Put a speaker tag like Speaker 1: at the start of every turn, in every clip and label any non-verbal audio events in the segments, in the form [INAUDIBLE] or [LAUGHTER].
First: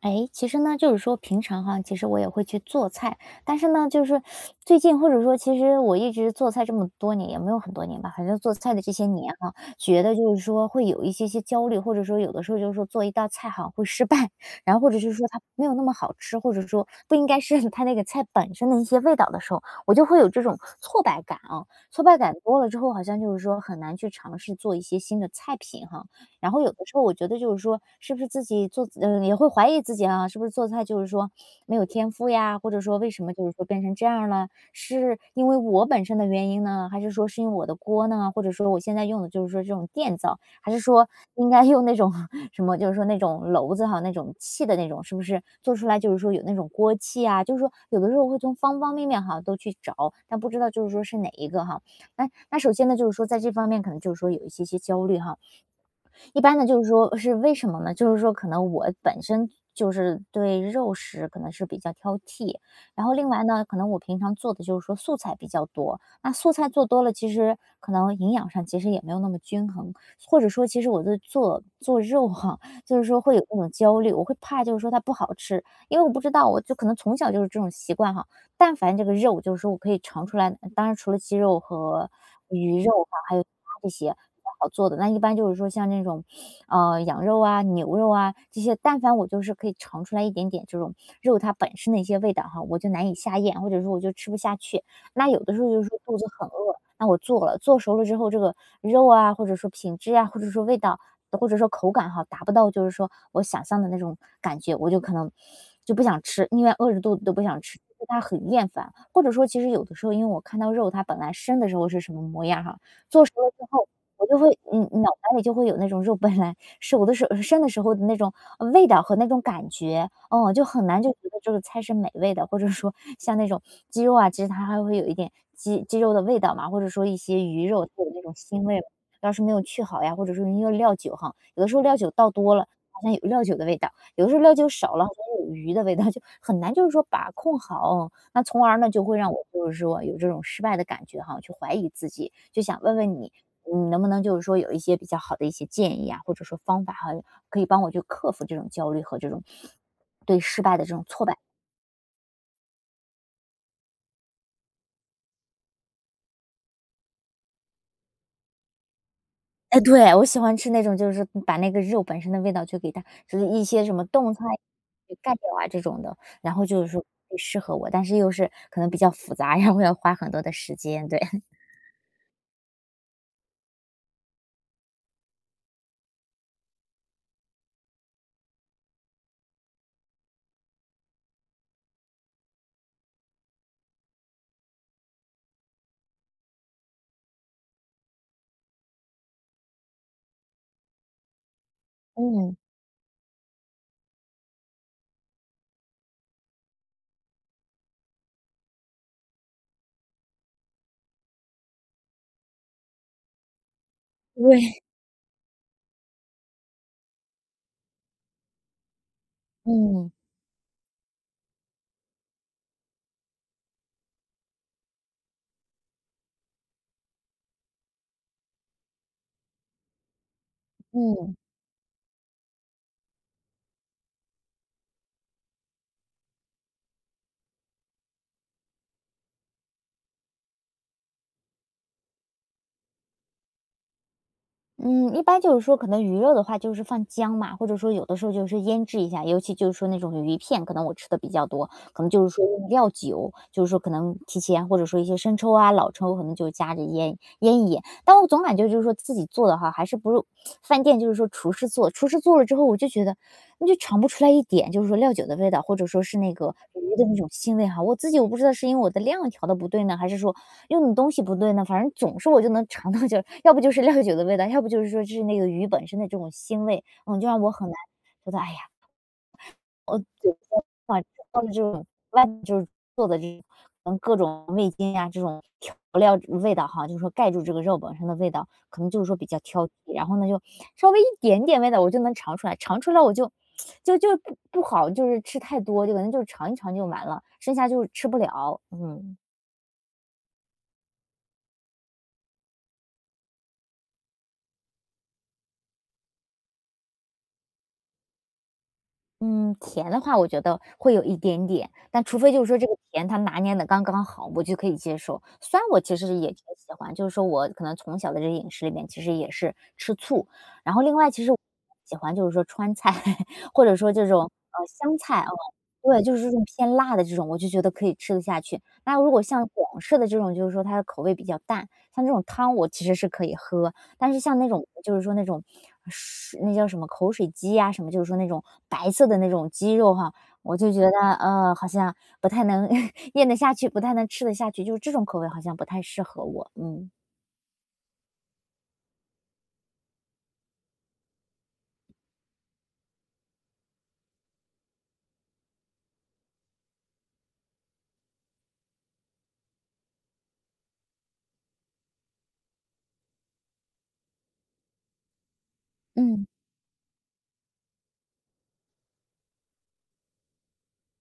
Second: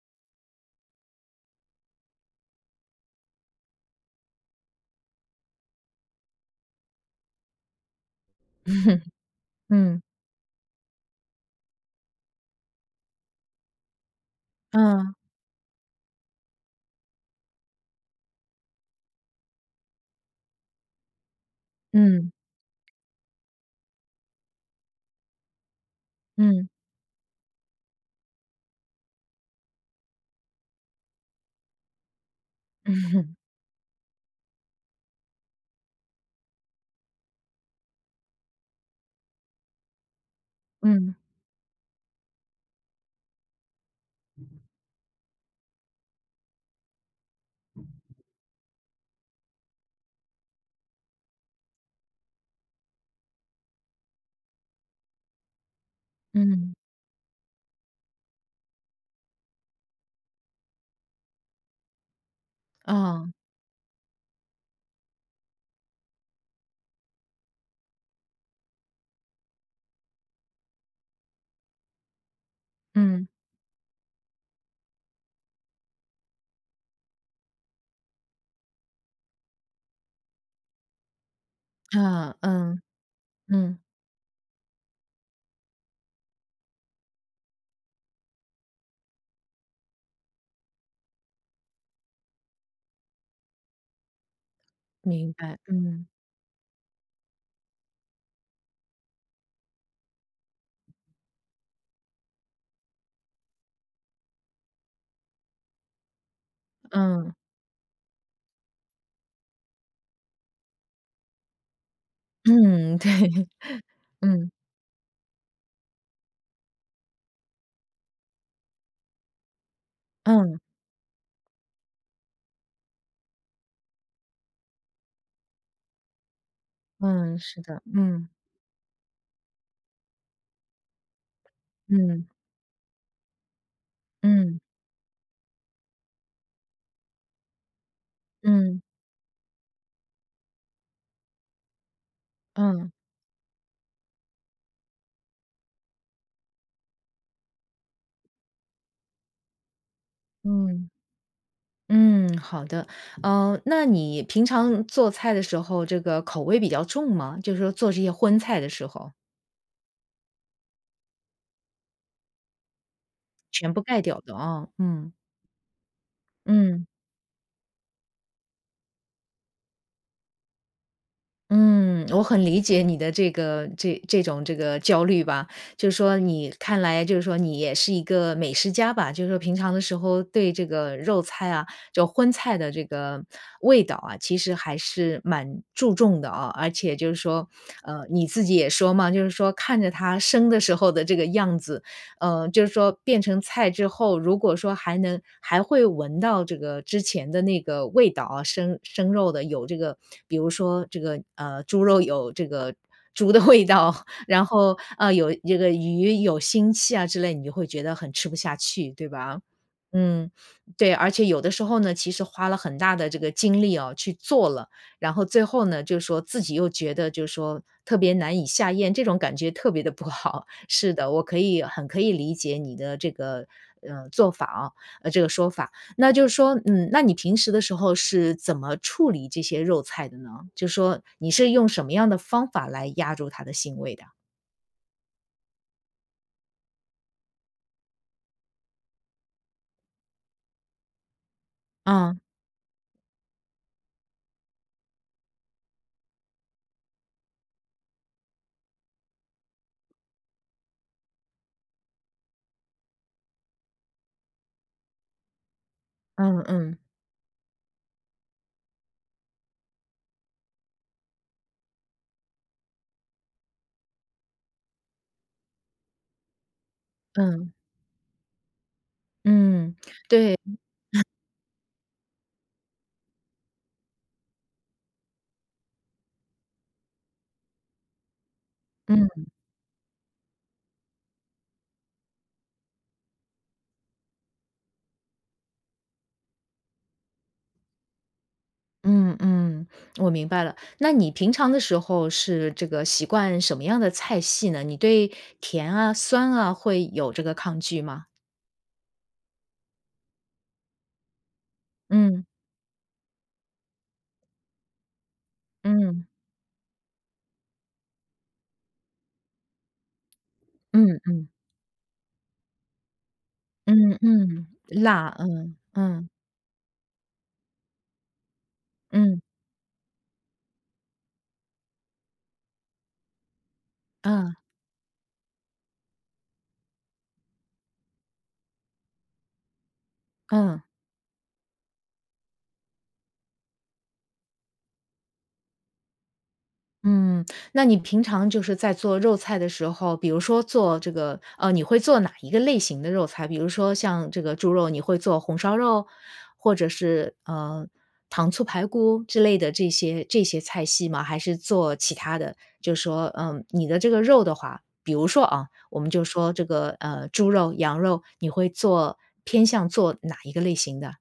Speaker 1: 哎，其实呢，就是说平常哈，其实我也会去做菜，但是呢，就是最近或者说其实我一直做菜这么多年，也没有很多年吧，反正做菜的这些
Speaker 2: [LAUGHS]
Speaker 1: 年哈，
Speaker 2: 嗯，
Speaker 1: 觉得就是说会有一些些焦虑，或者说有的时候就是说做一道菜哈会失败，然后或者是
Speaker 2: 嗯，
Speaker 1: 说它没有那么好吃，或者说不应该是 [LAUGHS] 它那个菜本身的一些味道的时候，我就会有这种挫败感啊。挫败
Speaker 2: 嗯，
Speaker 1: 感多了之后，好像就是说很难去尝试做一些新的菜品哈。然后
Speaker 2: 嗯，
Speaker 1: 有的时候我觉得就是说，是不是自己做也会怀疑自己啊，是不是做菜就是说没有天赋呀？或者说为什么
Speaker 2: 嗯，
Speaker 1: 就是说变成这样了？是因为我本身的原因呢，还是说是因为我的锅呢？或者说我现在用的就是说这种电灶，还是说
Speaker 2: 嗯，
Speaker 1: 应该用那种 [LAUGHS] 什么，就是说那种篓子哈，那种气的那种，是不是做出来就是说有那种锅气啊？就是说有的时候会从方方面面哈都去找，但不知道就是说是哪一个哈。那首先呢，就是说在这方面可能就是说有一些些焦虑哈，一般呢，
Speaker 2: 嗯
Speaker 1: 就是说是为什么呢？就是说可能我本身就是对肉食可能是比较挑剔，然后
Speaker 2: 哦
Speaker 1: 另外呢，可能我平常做的就是说素菜比较多，那素菜做多了，其实可能营养上其实也没有那么均衡，或者说其实我对做肉哈、就是说
Speaker 2: 嗯，
Speaker 1: 会有那种焦虑，我会怕就是说它不好吃，因为我不知道，我就可能从小就是这种习惯哈。但凡这个肉，就是说我可以尝出来，当然除了鸡肉和
Speaker 2: 啊，嗯，
Speaker 1: 鱼肉哈，还有其他
Speaker 2: 嗯，
Speaker 1: 这些比较好做的，那一般就是说像那种羊肉啊、牛肉啊这些，但凡我就是可以尝出来一点点这种肉它本身的一些味道哈，我就难以下咽，或者说我就吃不下去。那
Speaker 2: 明
Speaker 1: 有的
Speaker 2: 白，
Speaker 1: 时候就是说
Speaker 2: 嗯，
Speaker 1: 肚子很饿，那我做了，做熟了之后，这个肉啊，或者说品质啊，或者说味道，或者说口感哈，达不到就是说我想象的那种感觉，我就可能就不想吃，宁愿饿着肚子
Speaker 2: 嗯，
Speaker 1: 都不想吃，对它很厌烦。或者说，其实有的时候，因为我看到肉它本来生的时候是什么模样哈，
Speaker 2: 嗯，对，
Speaker 1: 做熟了之
Speaker 2: [LAUGHS]
Speaker 1: 后我就
Speaker 2: 嗯，
Speaker 1: 会脑袋里就会有那种肉本来熟的时候生的时候的那种，味道和那种感觉，哦，
Speaker 2: 嗯，
Speaker 1: 就很难就觉得这个菜是美味的。或者说像那种鸡肉啊，其实它还会有一点鸡肉的味道嘛，或者说一
Speaker 2: 嗯，
Speaker 1: 些
Speaker 2: 是
Speaker 1: 鱼
Speaker 2: 的，
Speaker 1: 肉它有那
Speaker 2: 嗯，
Speaker 1: 种腥味嘛要是没有去好呀，或者说因为料酒哈，有的时候料酒
Speaker 2: 嗯，
Speaker 1: 倒多了，好像有料酒的味道，有的时候料
Speaker 2: 嗯，
Speaker 1: 酒少了，好像有鱼的味道，就很难就是说把控好。那从而
Speaker 2: 嗯，
Speaker 1: 呢，就会让我就是说有这种失败的感觉哈，去怀疑自己，就想
Speaker 2: 嗯，
Speaker 1: 问问你，嗯，能不能就是说有一些比较好的一些建议啊，或者说方法哈，可以帮我去克服这种焦虑和这种对失败的
Speaker 2: 嗯，
Speaker 1: 这种挫败。
Speaker 2: 嗯，好的。那你平常做菜的时候，这个口味比较重吗？就是说做这些荤菜的时候，
Speaker 1: 哎，对，我喜欢吃那种就是把那个肉本身的味道就给它，就是一
Speaker 2: 全部
Speaker 1: 些什
Speaker 2: 盖
Speaker 1: 么
Speaker 2: 掉
Speaker 1: 冻
Speaker 2: 的
Speaker 1: 菜
Speaker 2: 啊，嗯，
Speaker 1: 给盖掉啊这种的，然后就
Speaker 2: 嗯。
Speaker 1: 是说适合我，但是又是可能比较复杂，然后要花很多的时间，对，[LAUGHS]
Speaker 2: 嗯，我很理解你的这种焦虑吧，就是说你看来就是说你也是一个美食家吧，就是说平常的时候对这个肉菜啊，就荤菜的这个味道啊，其实还是蛮注重的啊，而且就是说，你自己也说嘛，就是说看着它生的时候的这个样子，
Speaker 1: 嗯，
Speaker 2: 就是说变成菜之后，如果说还会闻到这个之前的那个味道啊，生肉的有这个，比如说这个猪肉有这个猪的味道，[LAUGHS] 然
Speaker 1: 对，
Speaker 2: 后
Speaker 1: [LAUGHS]
Speaker 2: 有这个鱼有腥气啊之类，你就会觉得很吃不下去，对吧？
Speaker 1: 嗯
Speaker 2: 嗯，对，而且有的时候呢，其实花了很大的这个精力哦去做了，然后最后呢，就是说自己又觉得就是说特别难以下咽，这种感觉特别的不好。是的，我
Speaker 1: 嗯。
Speaker 2: 可以很可以理解你的这个做法啊，这个说法。那就是说，嗯，那你平时的时候是怎么处理这些肉菜的呢？就是说你是用什么样的方法来压住它的腥味的？
Speaker 1: 嗯，一般就是说可能鱼肉的话就是放姜嘛，或者说有的时候就是腌制一下，尤其就是说那种鱼片，可能我吃的比较多，可能
Speaker 2: 嗯
Speaker 1: 就是说用料酒，就是说可能提前或者说一些生抽啊、老抽，可能就加着腌腌一腌。但我总感觉就是说自己做的哈，还是不如饭店就是说厨师做，厨师做了之后，我就觉得你就尝不出来一点，就是说料酒的味道，或者说是那
Speaker 2: 嗯
Speaker 1: 个
Speaker 2: 嗯
Speaker 1: 鱼的那种腥味哈。我自己我不知道是因为我的量调的不对呢，还是说用的东西不对呢，反正总是我就能尝到，就是要不就是料酒的味道，要不就是说是那个鱼本身的这种腥味，嗯，就让我
Speaker 2: 嗯
Speaker 1: 很难觉得，哎呀，
Speaker 2: 嗯，
Speaker 1: 我酒
Speaker 2: 对，
Speaker 1: 精话到了这种外面就是做的这嗯，各种味精呀，这种调料味道哈，就是说盖住这个肉本身的味道，可能就是说
Speaker 2: 嗯
Speaker 1: 比较挑剔，然后呢，就稍微一点点味道我就能尝出来，尝出来我就不好，就是吃太多，就可能就尝一尝就完了，剩下就吃不了，
Speaker 2: 嗯
Speaker 1: 嗯。
Speaker 2: 嗯，我明白了。那你平常的时候是这个习惯什么样的菜系呢？你对甜啊、酸啊会有这个抗拒吗？
Speaker 1: 嗯，甜的话我觉得会有一点点，但除
Speaker 2: 嗯
Speaker 1: 非就是说这个甜它拿捏的刚刚好，我就可以接受。酸我其
Speaker 2: 嗯
Speaker 1: 实也挺喜欢，就是说我可能从小的这个饮食里面其实也是吃醋，然后
Speaker 2: 嗯
Speaker 1: 另外其
Speaker 2: 嗯。
Speaker 1: 实我喜欢就是说川菜 [LAUGHS]，或者说
Speaker 2: 嗯
Speaker 1: 这种
Speaker 2: 嗯，
Speaker 1: 湘
Speaker 2: 辣，
Speaker 1: 菜啊，
Speaker 2: 嗯，
Speaker 1: 对，
Speaker 2: 嗯，
Speaker 1: 就是这种偏辣的这种，我就觉得可以吃得下去。那如
Speaker 2: 嗯，
Speaker 1: 果像广式的这种，就是说它的口味比较淡，像这种汤我其实是可以喝，但是
Speaker 2: 嗯，
Speaker 1: 像那种就是说那种是那叫什么口水鸡呀什么，就是说那种白色的那种鸡肉哈，我
Speaker 2: 嗯，
Speaker 1: 就觉得，呃，好像不太能 [LAUGHS] 咽得下去，不太能吃得下去，就是这种口味好像不太适合我，嗯。
Speaker 2: 嗯。那你平常就是在做肉菜的时候，比如说做这个你会做哪一个类型的肉菜？比如说像这个猪肉，你会做红烧肉，或者是，糖醋排骨之类的这些菜系吗？还是做其他的？就是说，嗯，你的这个肉的话，比如说啊，我们就
Speaker 1: 嗯。
Speaker 2: 说这个，猪肉、羊肉，你会做偏向做哪一个类型的？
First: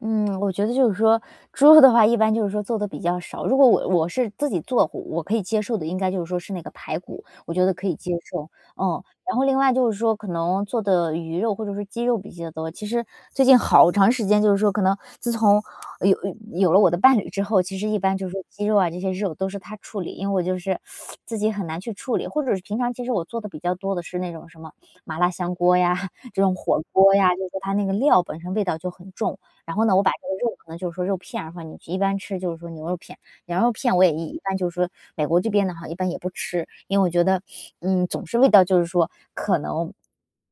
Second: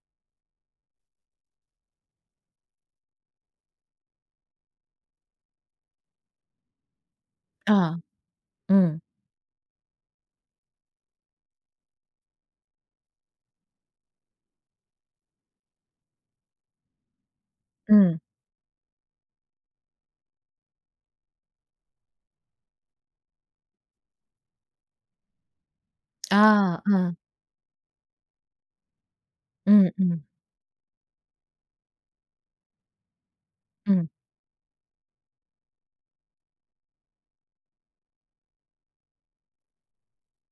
Speaker 1: 嗯，我觉得就是说，猪肉的话，一般就是说做的比较少。如果我是自己做，我可以接受的，应该就是说是那个排骨，我觉得可以
Speaker 2: 啊，
Speaker 1: 接受。
Speaker 2: 嗯。
Speaker 1: 嗯，然后另外就是说，可能做的鱼肉或者是鸡肉比较多。其实最近好长时间，就是说可能自从有有了我的伴侣之后，其实一般
Speaker 2: 嗯，
Speaker 1: 就是说鸡肉啊这些肉都是他处理，因为我就是自己很难去处理，或者是平常其实我做的比较多的是那种什么麻辣香锅呀，这种
Speaker 2: 啊，
Speaker 1: 火锅
Speaker 2: 嗯，
Speaker 1: 呀，就是说它那个料本身味道就很重。然后
Speaker 2: 嗯
Speaker 1: 呢，我把这
Speaker 2: 嗯
Speaker 1: 个肉可能就是说肉片儿的话，你一般吃就是说牛肉片，羊肉片我
Speaker 2: 嗯
Speaker 1: 也一般就是说美国这边的哈，一般也不吃，因为我觉得，总是味道就是说可能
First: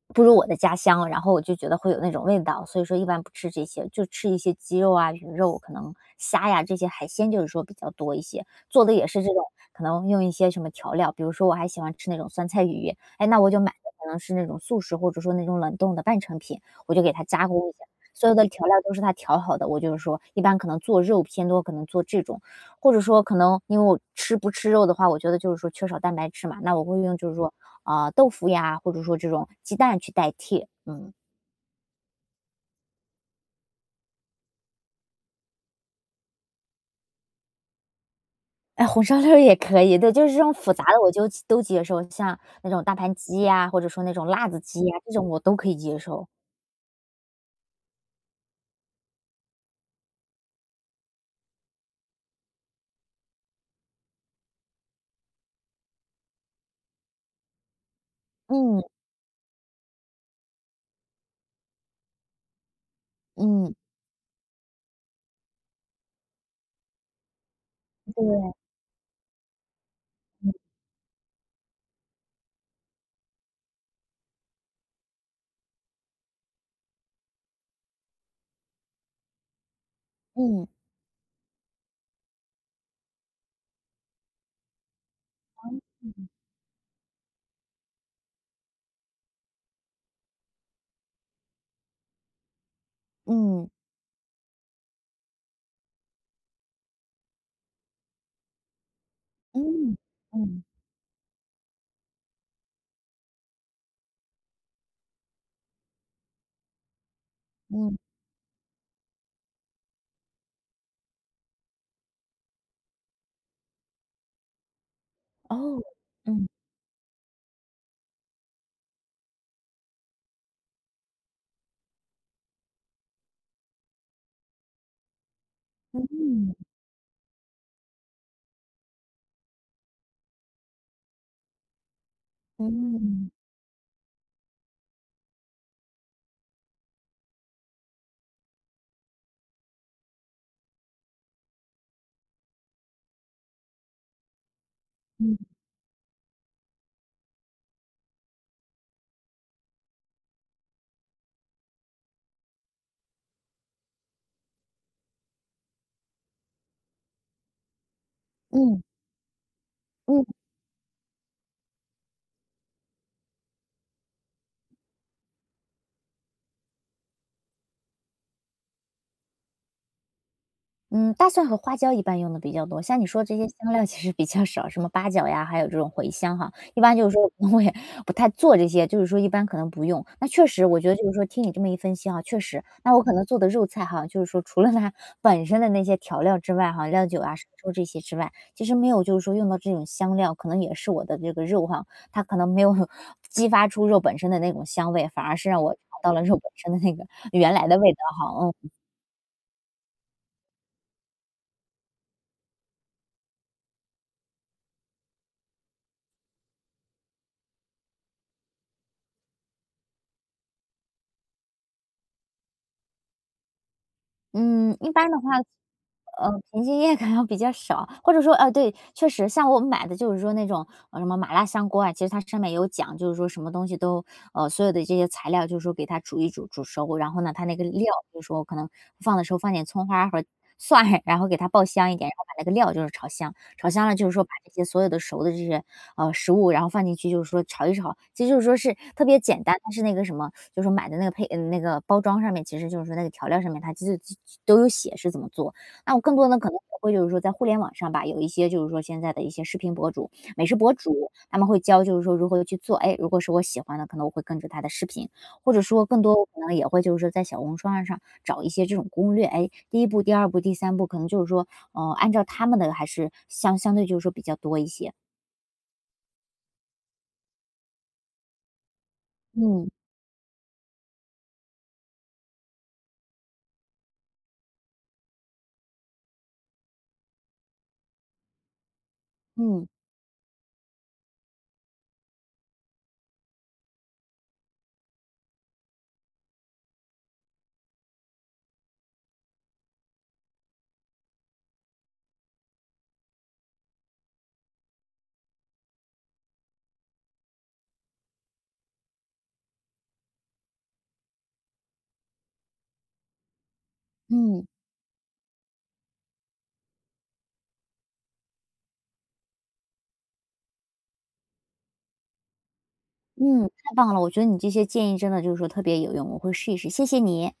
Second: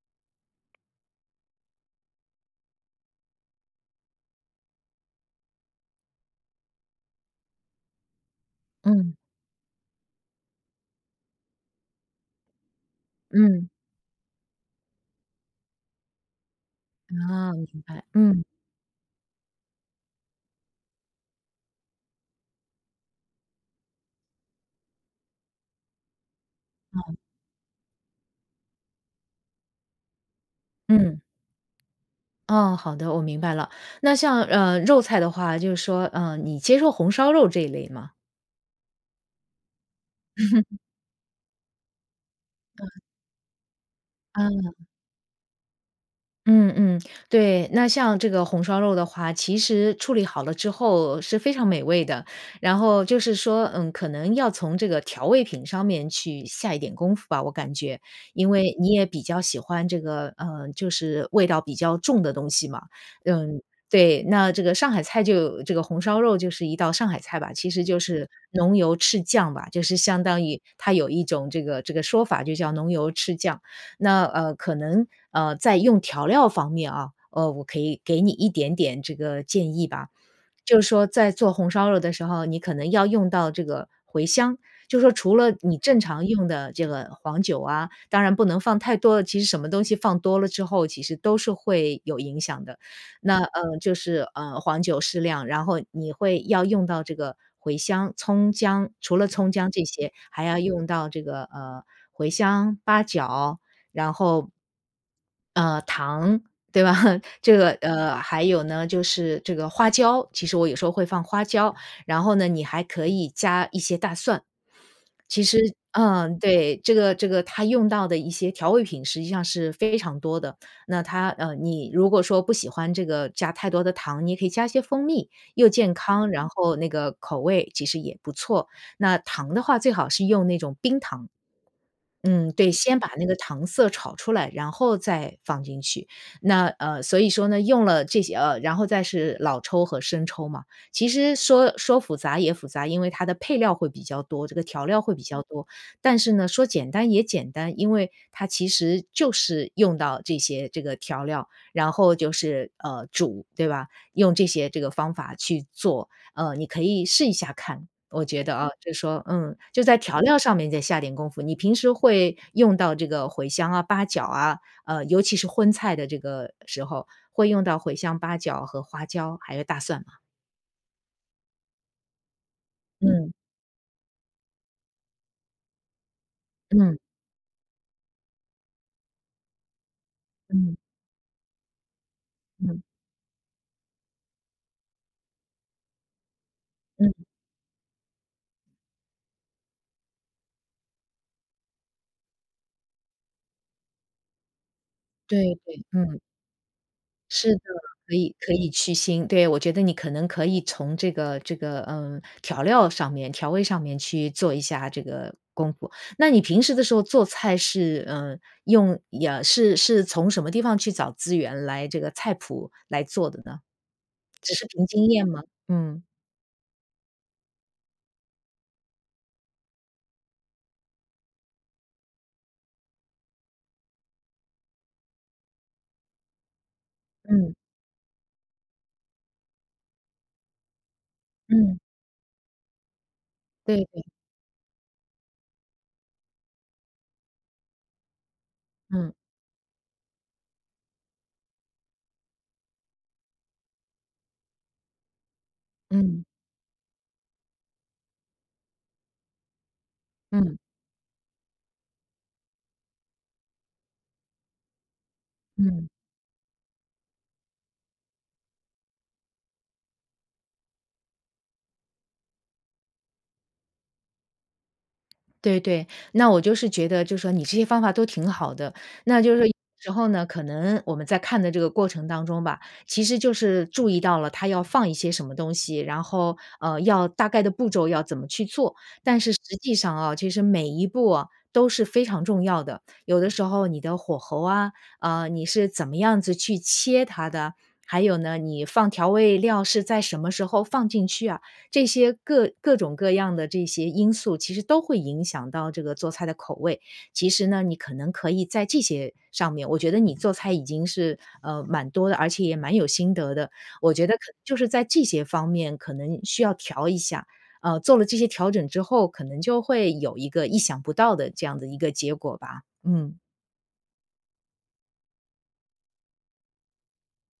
Speaker 1: 不如我的家乡，然后我就觉得会有那种味道，所以说一般不吃这些，就吃一些鸡肉啊、鱼肉，可能虾呀这些海鲜就是说比较多一些，做的也
Speaker 2: 嗯
Speaker 1: 是这种可能用一些什么调料，比如说我还喜欢吃那种酸菜鱼，哎，那我就
Speaker 2: 嗯，
Speaker 1: 买的可能是那种素食或者说那种冷冻的半成品，我就给它加
Speaker 2: 啊，明
Speaker 1: 工一下。
Speaker 2: 白，
Speaker 1: 所有
Speaker 2: 嗯
Speaker 1: 的调料都是他调好的，我就是说一般可能做肉偏多，可能做这种，或者说可能因为我吃不吃肉的话，我觉得就是说缺少蛋白质嘛，那我会用就是说，啊，豆腐呀，或者说这种鸡蛋去代替，嗯。
Speaker 2: 嗯，哦，好的，我明白了。那像，肉菜的话，就是说，你接受红烧肉这一类吗？
Speaker 1: 哎，红烧肉也可以，对，就是这种复杂的我就都接受，像那种大盘鸡呀，或者说那种辣子鸡呀，这种我都可以接受。
Speaker 2: 嗯嗯，对，那像这个红烧肉的话，其实处理好了之后是非常美味的。然后就是说，嗯，可能要从这个调味品上面去下一点功夫吧，我感觉，因为
Speaker 1: 嗯，
Speaker 2: 你也比较喜欢这个，就是味道比较重的东西嘛。嗯，
Speaker 1: 嗯，
Speaker 2: 对，那这个上海菜就这个红烧肉就是一道上海菜吧，其实就是
Speaker 1: 对，
Speaker 2: 浓油赤酱吧，就是相当
Speaker 1: 嗯，
Speaker 2: 于它有一种这个说法，就叫浓油赤酱。那可能在用调料方面啊，我可以给你一点点这个建议吧。
Speaker 1: 嗯，
Speaker 2: 就是说在做红烧肉的时候，你可能要用到这个茴香，就说除了你正常用的这个黄酒啊，当然不能放太多了，其实什么东西放多了之后，其实都是会有影响的。那
Speaker 1: 嗯，
Speaker 2: 就是黄酒适量，然后你会要用到这个茴香、葱姜，除了葱姜这
Speaker 1: 嗯，
Speaker 2: 些，还要
Speaker 1: 嗯，
Speaker 2: 用到这个茴香、八角，然后，糖，对吧？[LAUGHS] 这个，
Speaker 1: 嗯，
Speaker 2: 还有呢，就是这个花椒，其实我有时候会放花椒，然后呢，你还可以加一些大蒜。其实，
Speaker 1: 哦，
Speaker 2: 嗯，
Speaker 1: 嗯，
Speaker 2: 对，这个它用到的一些调味品实际上是非常多的。那它，你如果说不喜欢这个加太多的糖，你也可以加一些蜂蜜，又健康，然
Speaker 1: 嗯，
Speaker 2: 后那个口味其实也不错。那糖的话，最好是用那种冰糖。嗯，对，先把那
Speaker 1: 嗯，
Speaker 2: 个糖色炒出来，然后再放进去。那所以说呢，用了这些然后再是老抽和生抽嘛。其实说说复杂也复杂，因为它的配料会比较多，这个调料会比
Speaker 1: 嗯，
Speaker 2: 较多。但是呢，说简单也简单，因为它其实就是用到这些这个调料，然后就是煮，对吧？用这些这个方法去做，你可以试一下看。我觉得啊，
Speaker 1: 嗯。
Speaker 2: 就说嗯，就在
Speaker 1: 嗯
Speaker 2: 调料上面再下点功夫。你平时会用到这个茴香啊、八角啊，尤其是荤菜的这个时候，会用到茴香、八角和花椒，还有大蒜吗？
Speaker 1: 嗯，大蒜和花椒一般用的比较多，像你说
Speaker 2: 嗯，
Speaker 1: 这些香料其实比较少，什么八角呀，还有这种茴香哈，一般
Speaker 2: 嗯，
Speaker 1: 就是说我也不太做这些，就是说一般可能不用。那确实
Speaker 2: 嗯，
Speaker 1: 我觉得就是说听你这么一分析哈，确实，
Speaker 2: 嗯，
Speaker 1: 那我可能做的肉菜哈，就是说除了它本身的那些调料之外哈，料
Speaker 2: 嗯，
Speaker 1: 酒啊、生抽这些之外，其实没有就是说用到这种香料，可能也是我的这个肉哈，它可能没有 [LAUGHS] 激发出肉本身的那种香味，反而是
Speaker 2: 对
Speaker 1: 让我尝
Speaker 2: 对，
Speaker 1: 到
Speaker 2: 嗯。
Speaker 1: 了肉本身的那个
Speaker 2: 是
Speaker 1: 原
Speaker 2: 的，
Speaker 1: 来的味道
Speaker 2: 可以
Speaker 1: 哈，
Speaker 2: 可以
Speaker 1: 嗯。
Speaker 2: 去腥。对，我觉得你可能可以从这个，嗯，调料上面调味上面去做一下这个功夫。那你平时的时候做菜是，嗯，用也是是从什么地方去找资源来这个菜谱来做的呢？只是
Speaker 1: 嗯，
Speaker 2: 凭
Speaker 1: 一
Speaker 2: 经
Speaker 1: 般的
Speaker 2: 验
Speaker 1: 话
Speaker 2: 吗？嗯，
Speaker 1: 平均夜可能比较少，或者说对，确实像我们买的就是说那种，呃，什么麻辣香锅啊，其实它上面有讲，就是说什么东西都所有的这些材料就是说给它煮一煮，煮熟，然后呢，它
Speaker 2: 嗯，
Speaker 1: 那个料就是说可能放的时候放点葱花和蒜，[LAUGHS] 然后给它爆
Speaker 2: 嗯，
Speaker 1: 香一点，然后把那个料就是炒香，炒
Speaker 2: 对
Speaker 1: 香了
Speaker 2: 对，
Speaker 1: 就是说把这些所有的熟的这些，呃，食物，然后放进去就是说炒一炒，其实就是说是特
Speaker 2: 嗯，
Speaker 1: 别简单，但是那个什么，就是说买的那个那个包装上面，其实就是说那个调料上面它其实都有写是怎么做，那我更
Speaker 2: 嗯，
Speaker 1: 多的可能也会就是说在互联网上吧，有一些就是说现在的一些视频博主、美食
Speaker 2: 嗯，
Speaker 1: 博主，他们会教就是说如何去做。哎，如果是我喜欢的，可能我会跟着他的视频，或者说
Speaker 2: 嗯。
Speaker 1: 更多我可能也会就是说在小红书啊上找一些这种攻略。哎，第一步、第二步、第三步，可能就是说，呃，按照他们的还是相对就是说比较多一些。
Speaker 2: 对对，那我就是觉得就是说你这些方法都挺好的，那就是说有
Speaker 1: 嗯，
Speaker 2: 时候呢，可能我们在看的这个过程当中吧，其实就是注意到了他要放一些什么东西，然后要大概的步骤要怎么去做，但是实
Speaker 1: 嗯，
Speaker 2: 际上啊，其实每一步啊都是非常重要的。有的时候你的火候啊，你是怎么样子去切它的，还有呢，你放调味料是在什么时候放进去啊？这些各种各样的这些因素，其实都会影响到这个做菜的口味。其实呢，你可能可以在这些上面，我觉得你做菜已经是蛮多的，而且也蛮有心得的。我觉得可
Speaker 1: 嗯，
Speaker 2: 就是在这些方面，可能需要调一下。做了这些调整之后，可能就会有一个意想不到的这样的一个结果吧。嗯。
Speaker 1: 嗯，太棒了，我觉得你这些建议真的就是说特别有用，我会试一试，谢谢你。